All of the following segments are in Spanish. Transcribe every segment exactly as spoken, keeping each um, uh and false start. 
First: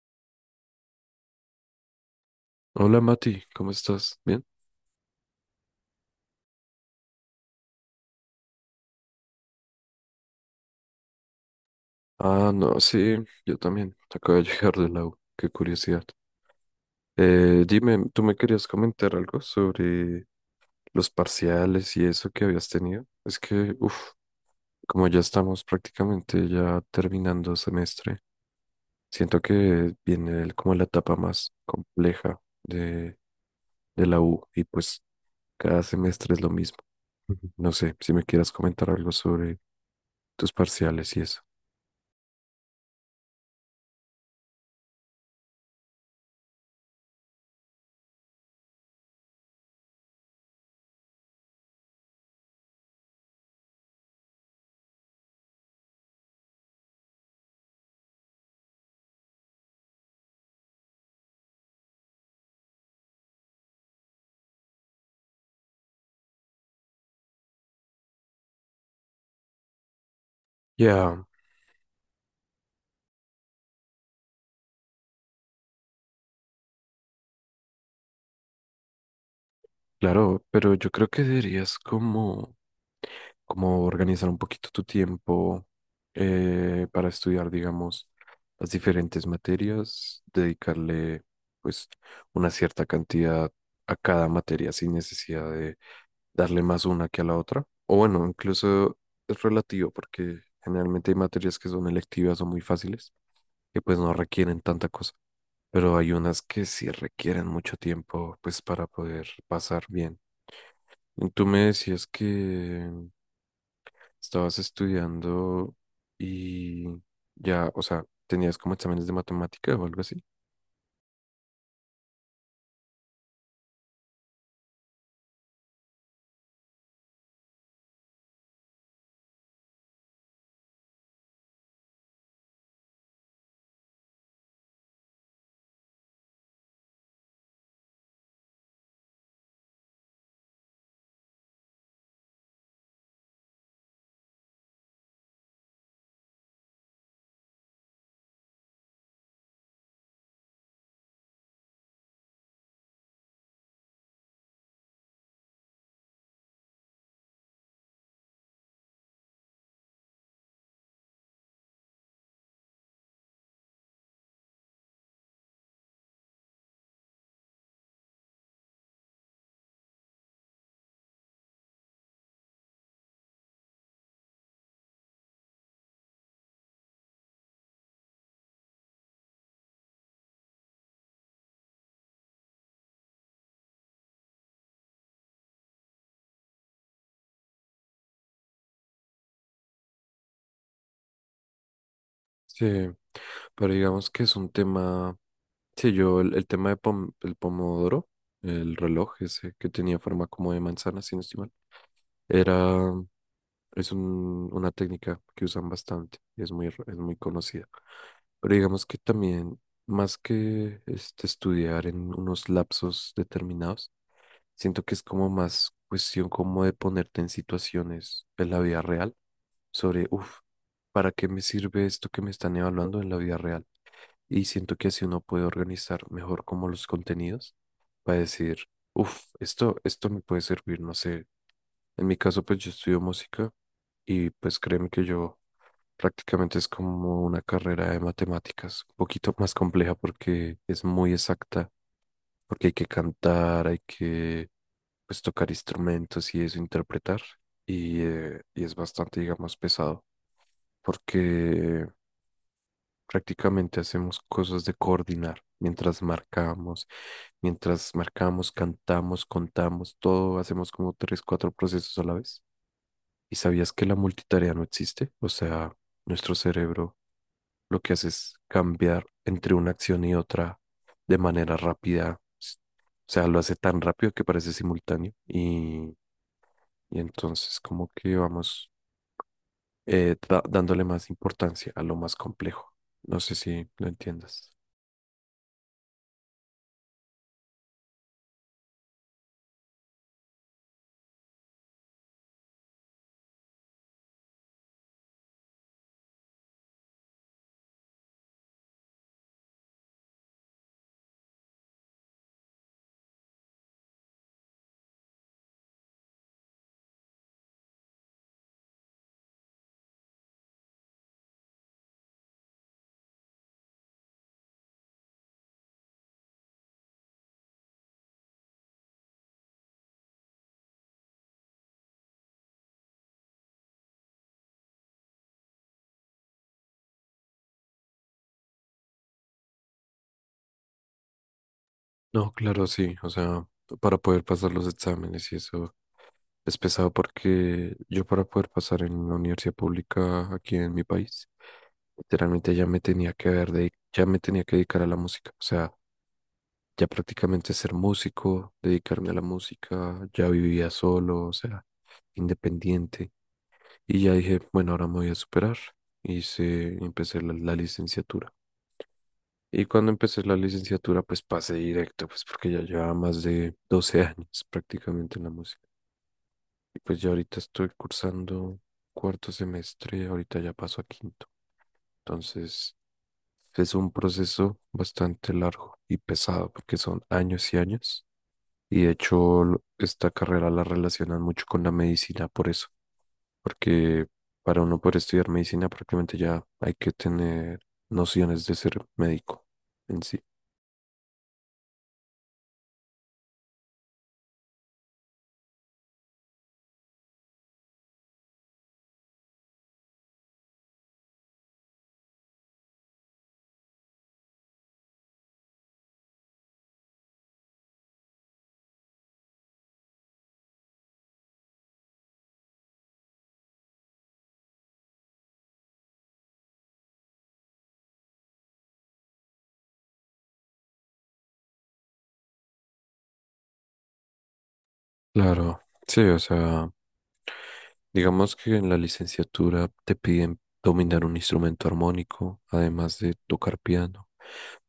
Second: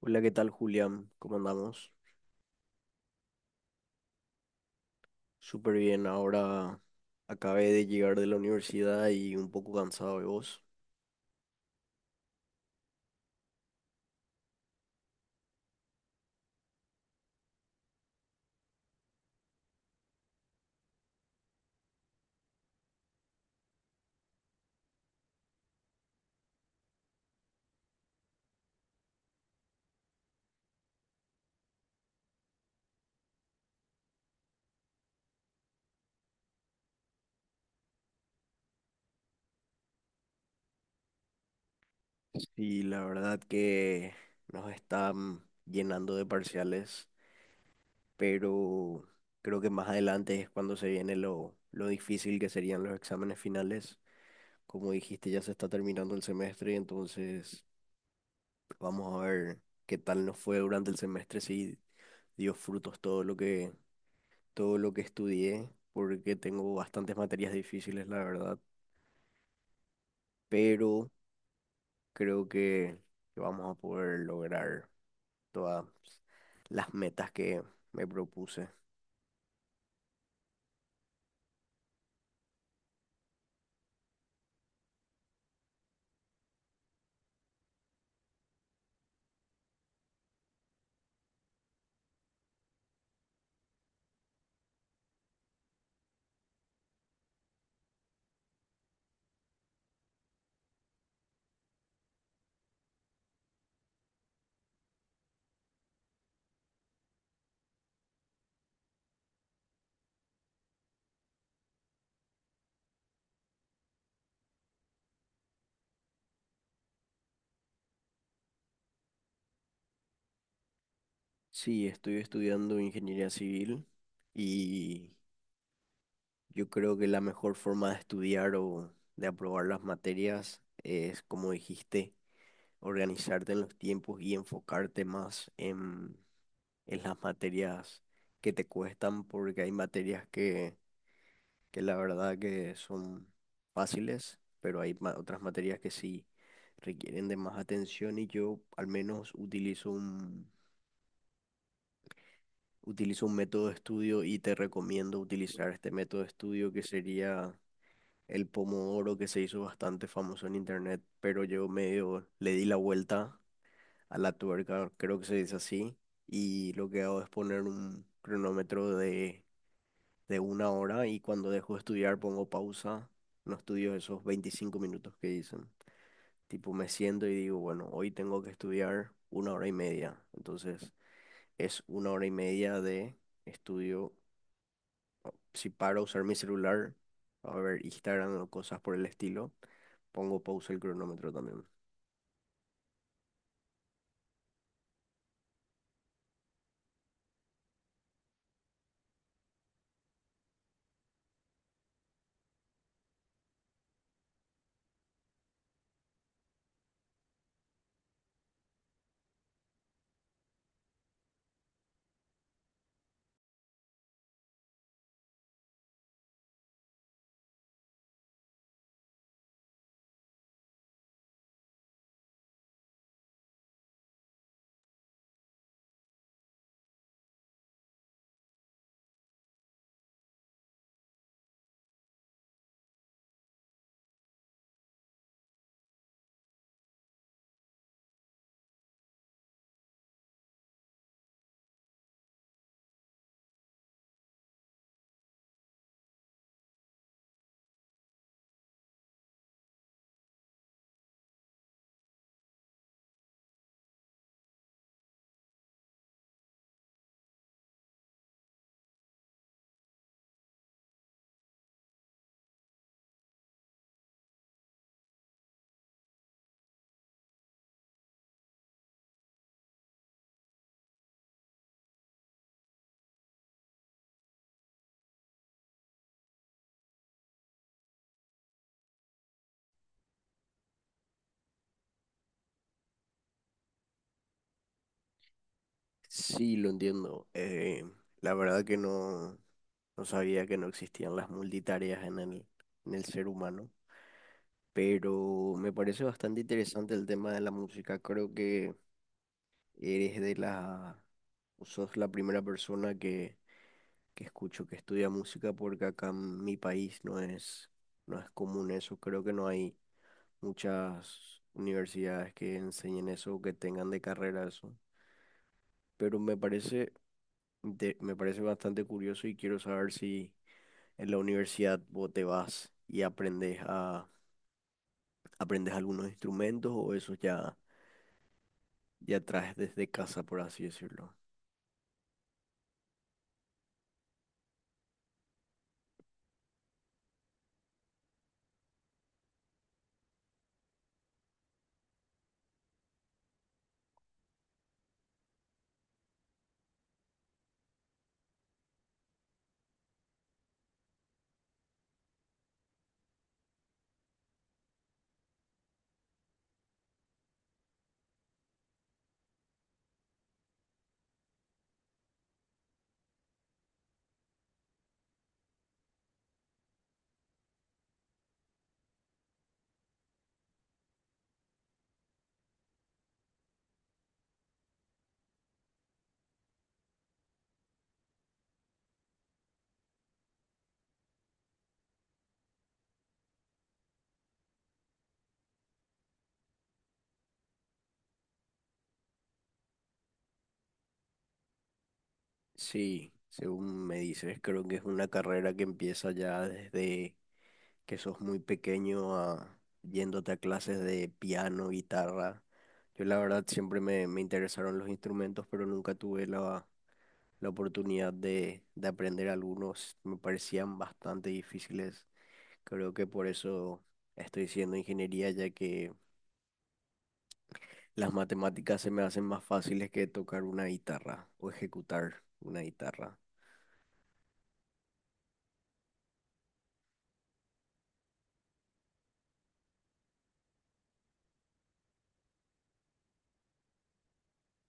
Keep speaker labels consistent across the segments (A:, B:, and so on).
A: Hola, ¿qué tal, Julián? ¿Cómo andamos?
B: Hola Mati, ¿cómo estás? ¿Bien?
A: Súper bien. Ahora acabé de llegar de la universidad y un poco cansado de vos.
B: Ah, no, sí, yo también. Acabo de llegar de la U, qué curiosidad. Eh, dime, ¿tú me querías comentar algo sobre los parciales y eso que habías tenido? Es que, uff, como ya estamos prácticamente ya terminando semestre, siento que viene el- como la etapa más compleja de, de la U y pues cada semestre es lo mismo. Ujú. No sé si me quieras comentar algo sobre tus parciales y eso.
A: Y la verdad que nos están llenando de parciales, pero creo que más adelante es cuando se viene lo, lo difícil que serían los exámenes finales. Como dijiste, ya se está terminando el semestre, entonces vamos a ver qué tal nos fue durante el semestre, si dio frutos todo lo que, todo lo que estudié, porque tengo bastantes materias difíciles, la verdad, pero
B: Ya,
A: creo que, que vamos a poder lograr todas las metas que me propuse.
B: claro, pero yo creo que deberías como, como organizar un poquito tu tiempo eh, para estudiar, digamos, las diferentes materias, dedicarle pues una cierta cantidad a cada materia sin necesidad de darle más una que a la otra. O bueno, incluso es relativo porque generalmente hay materias que son electivas o muy fáciles que pues no requieren tanta cosa, pero hay unas que sí requieren mucho tiempo pues para poder pasar bien. Tú me decías que estabas estudiando y ya, o sea, tenías como exámenes de matemática o algo así.
A: Sí, estoy estudiando ingeniería civil y yo creo que la mejor forma de estudiar o de aprobar las materias es, como dijiste, organizarte en los tiempos y enfocarte más en, en las materias que te cuestan, porque hay materias que que la verdad que son fáciles, pero hay ma- otras materias que sí requieren de más atención y yo al menos utilizo un, utilizo un método de estudio y te recomiendo utilizar este método de estudio que sería el Pomodoro, que se hizo bastante famoso en internet, pero yo medio le di la vuelta a la tuerca, creo que se dice así, y lo que hago es poner un cronómetro de de una hora, y cuando dejo de estudiar pongo pausa, no estudio esos veinticinco minutos que dicen. Tipo, me siento y digo, bueno, hoy tengo que estudiar una hora y media. Entonces, es una hora y media de estudio. Si paro a usar mi celular, a ver Instagram o cosas por el estilo, pongo pausa el cronómetro también.
B: Sí, pero digamos que es un tema, sí, yo el, el tema de pom- el pomodoro, el reloj ese que tenía forma como de manzana, si no estoy mal, era, es un- una técnica que usan bastante y es muy, r- es muy conocida. Pero digamos que también, más que este, estudiar en unos lapsos determinados, siento que es como más cuestión como de ponerte en situaciones en la vida real sobre, uff, ¿para qué me sirve esto que me están evaluando en la vida real? Y siento que así uno puede organizar mejor como los contenidos para decir, uff, esto, esto me puede servir, no sé. En mi caso, pues yo estudio música y pues créeme que yo prácticamente es como una carrera de matemáticas, un poquito más compleja porque es muy exacta, porque hay que cantar, hay que pues tocar instrumentos y eso, interpretar. Y, eh, y es bastante, digamos, pesado, porque prácticamente hacemos cosas de coordinar mientras marcamos, mientras marcamos, cantamos, contamos, todo, hacemos como tres, cuatro procesos a la vez. ¿Y sabías que la multitarea no existe? O sea, nuestro cerebro lo que hace es cambiar entre una acción y otra de manera rápida. s- O sea, lo hace tan rápido que parece simultáneo y, y entonces como que vamos eh, da- dándole más importancia a lo más complejo. No sé si lo entiendas.
A: Sí, lo entiendo. Eh, la verdad que no, no sabía que no existían las multitareas en el, en el ser humano. Pero me parece bastante interesante el tema de la música. Creo que eres de la, o sos la primera persona que, que escucho que estudia música, porque acá en mi país no es, no es común eso. Creo que no hay muchas universidades que enseñen eso o que tengan de carrera eso. Pero me parece, inte- me parece bastante curioso, y quiero saber si en la universidad vos te vas y aprendes a, aprendes algunos instrumentos, o eso ya ya traes desde casa, por así decirlo.
B: No, claro, sí. O sea, para poder pasar los exámenes y eso es pesado porque yo para poder pasar en la universidad pública aquí en mi país, literalmente ya me tenía que haber de, ya me tenía que dedicar a la música. O sea, ya prácticamente ser músico, dedicarme a la música, ya vivía solo, o sea, independiente. Y ya dije, bueno, ahora me voy a superar. Hice, empecé la, la licenciatura. Y cuando empecé la licenciatura, pues pasé directo, pues porque ya llevaba más de doce años prácticamente en la música. Y pues ya ahorita estoy cursando cuarto semestre, ahorita ya paso a quinto. Entonces, es un proceso bastante largo y pesado porque son años y años. Y de hecho, lo- esta carrera la relacionan mucho con la medicina por eso, porque para uno poder estudiar medicina prácticamente ya hay que tener nociones de ser médico en sí.
A: Sí, según me dices, creo que es una carrera que empieza ya desde que sos muy pequeño a yéndote a clases de piano, guitarra. Yo la verdad siempre me, me interesaron los instrumentos, pero nunca tuve la, la oportunidad de, de aprender algunos. Me parecían bastante difíciles. Creo que por eso estoy haciendo ingeniería, ya que las matemáticas se me hacen más fáciles que tocar una guitarra o ejecutar una guitarra.
B: Claro, sí, o sea, digamos que en la licenciatura te piden dominar un instrumento armónico, además de tocar piano,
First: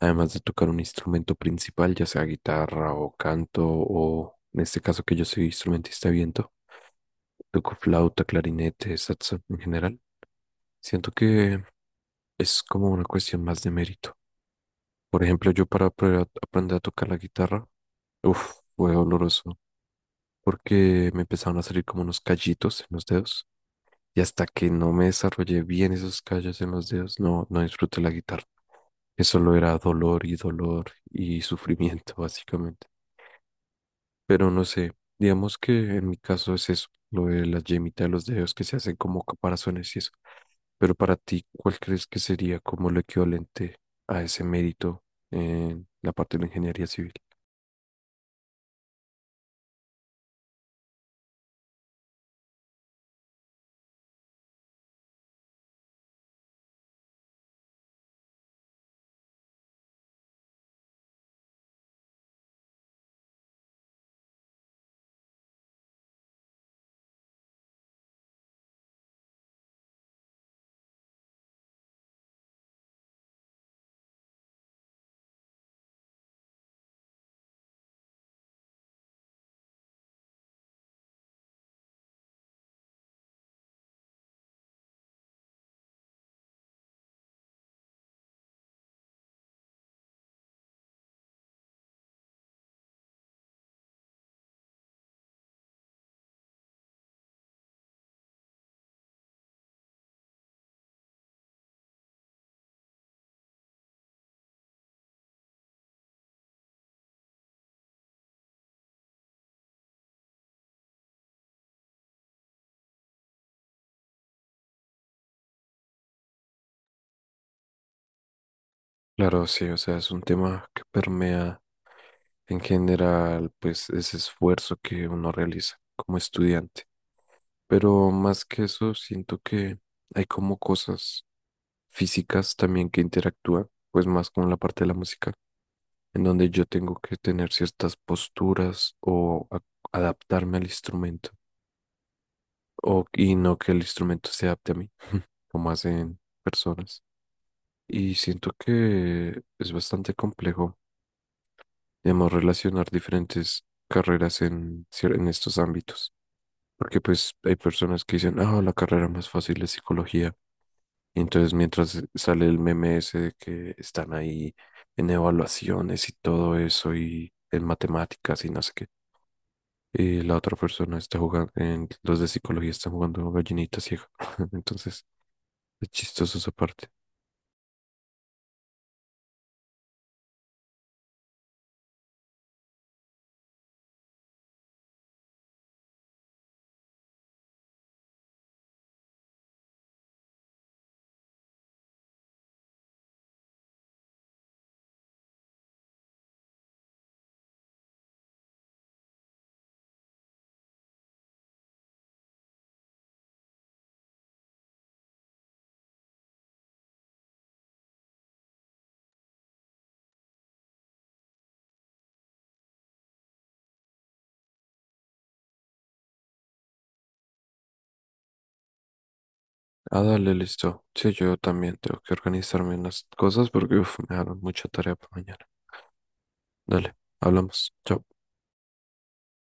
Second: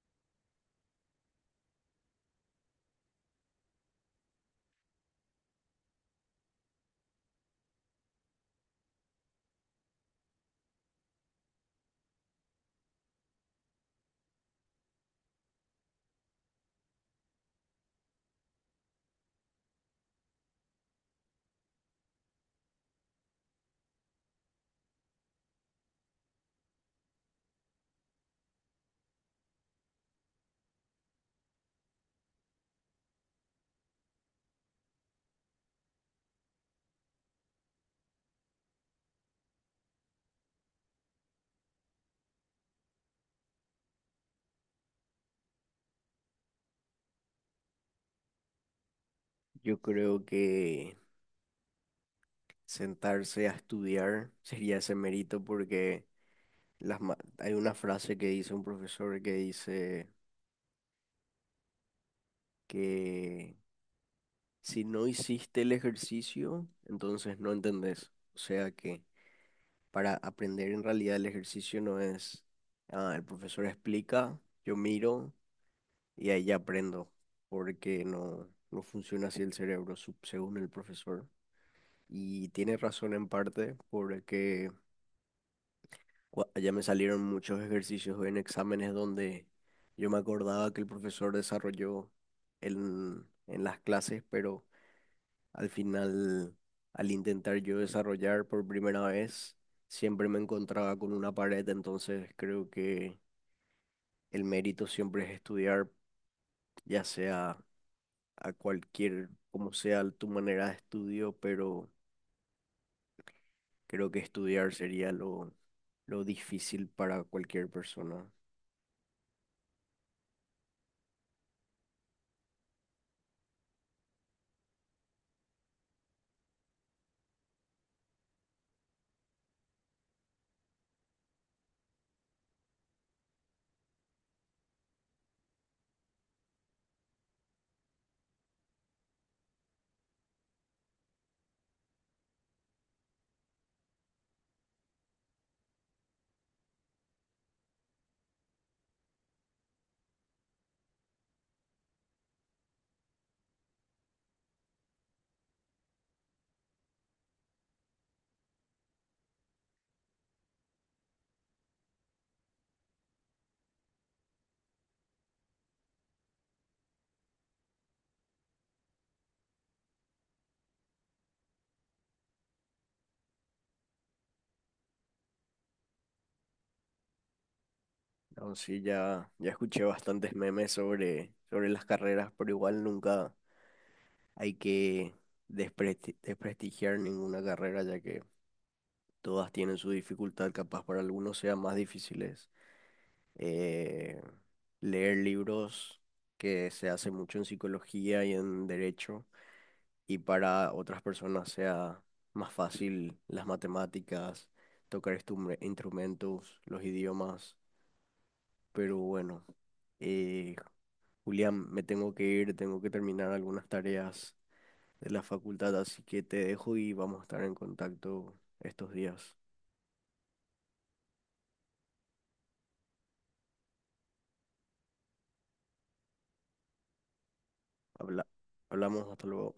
B: además de tocar un instrumento principal, ya sea guitarra o canto, o en este caso que yo soy instrumentista de viento, toco flauta, clarinete, saxo en general. Siento que es como una cuestión más de mérito. Por ejemplo, yo para apre- aprender a tocar la guitarra, uff, fue doloroso, porque me empezaron a salir como unos callitos en los dedos, y hasta que no me desarrollé bien esos callos en los dedos, no, no disfruté la guitarra. Eso solo era dolor y dolor y sufrimiento, básicamente. Pero no sé, digamos que en mi caso es eso, lo de la yemita de los dedos que se hacen como caparazones y eso. Pero para ti, ¿cuál crees que sería como lo equivalente a ese mérito en la parte de la ingeniería civil?
A: Yo creo que sentarse a estudiar sería ese mérito, porque las ma- hay una frase que dice un profesor, que dice que si no hiciste el ejercicio, entonces no entendés. O sea que para aprender en realidad el ejercicio no es, ah, el profesor explica, yo miro y ahí ya aprendo, porque no, no funciona así el cerebro, sup- según el profesor. Y tiene razón en parte porque... Gua- Ya me salieron muchos ejercicios en exámenes donde yo me acordaba que el profesor desarrolló en, en las clases, pero al final, al intentar yo desarrollar por primera vez, siempre me encontraba con una pared, entonces creo que el mérito siempre es estudiar, ya sea a cualquier, como sea tu manera de estudio, pero creo que estudiar sería lo, lo difícil para cualquier persona.
B: Claro, sí, o sea, es un tema que permea en general, pues, ese esfuerzo que uno realiza como estudiante. Pero más que eso, siento que hay como cosas físicas también que interactúan, pues más con la parte de la música en donde yo tengo que tener ciertas posturas o a- adaptarme al instrumento o, y no que el instrumento se adapte a mí, como hacen personas. Y siento que es bastante complejo, digamos, relacionar diferentes carreras en, cier- en estos ámbitos, porque pues hay personas que dicen, ah, la carrera más fácil es psicología. Y entonces mientras sale el meme ese de que están ahí en evaluaciones y todo eso y en matemáticas y no sé qué, y la otra persona está jugando, en, los de psicología están jugando gallinita ciega. Entonces, es chistoso esa parte.
A: No, sí, ya, ya escuché bastantes memes sobre, sobre las carreras, pero igual nunca hay que despresti- desprestigiar ninguna carrera, ya que todas tienen su dificultad, capaz para algunos sea más difíciles. Eh, leer libros, que se hace mucho en psicología y en derecho, y para otras personas sea más fácil las matemáticas, tocar estum- instrumentos, los idiomas, pero bueno. Eh, Julián, me tengo que ir, tengo que terminar algunas tareas de la facultad, así que te dejo y vamos a estar en contacto estos días.
B: Ah, dale, listo. Sí, yo también tengo que organizarme en las cosas porque uf, me dejaron mucha tarea para mañana. Dale, hablamos. Chao.
A: Habla- Hablamos, hasta luego.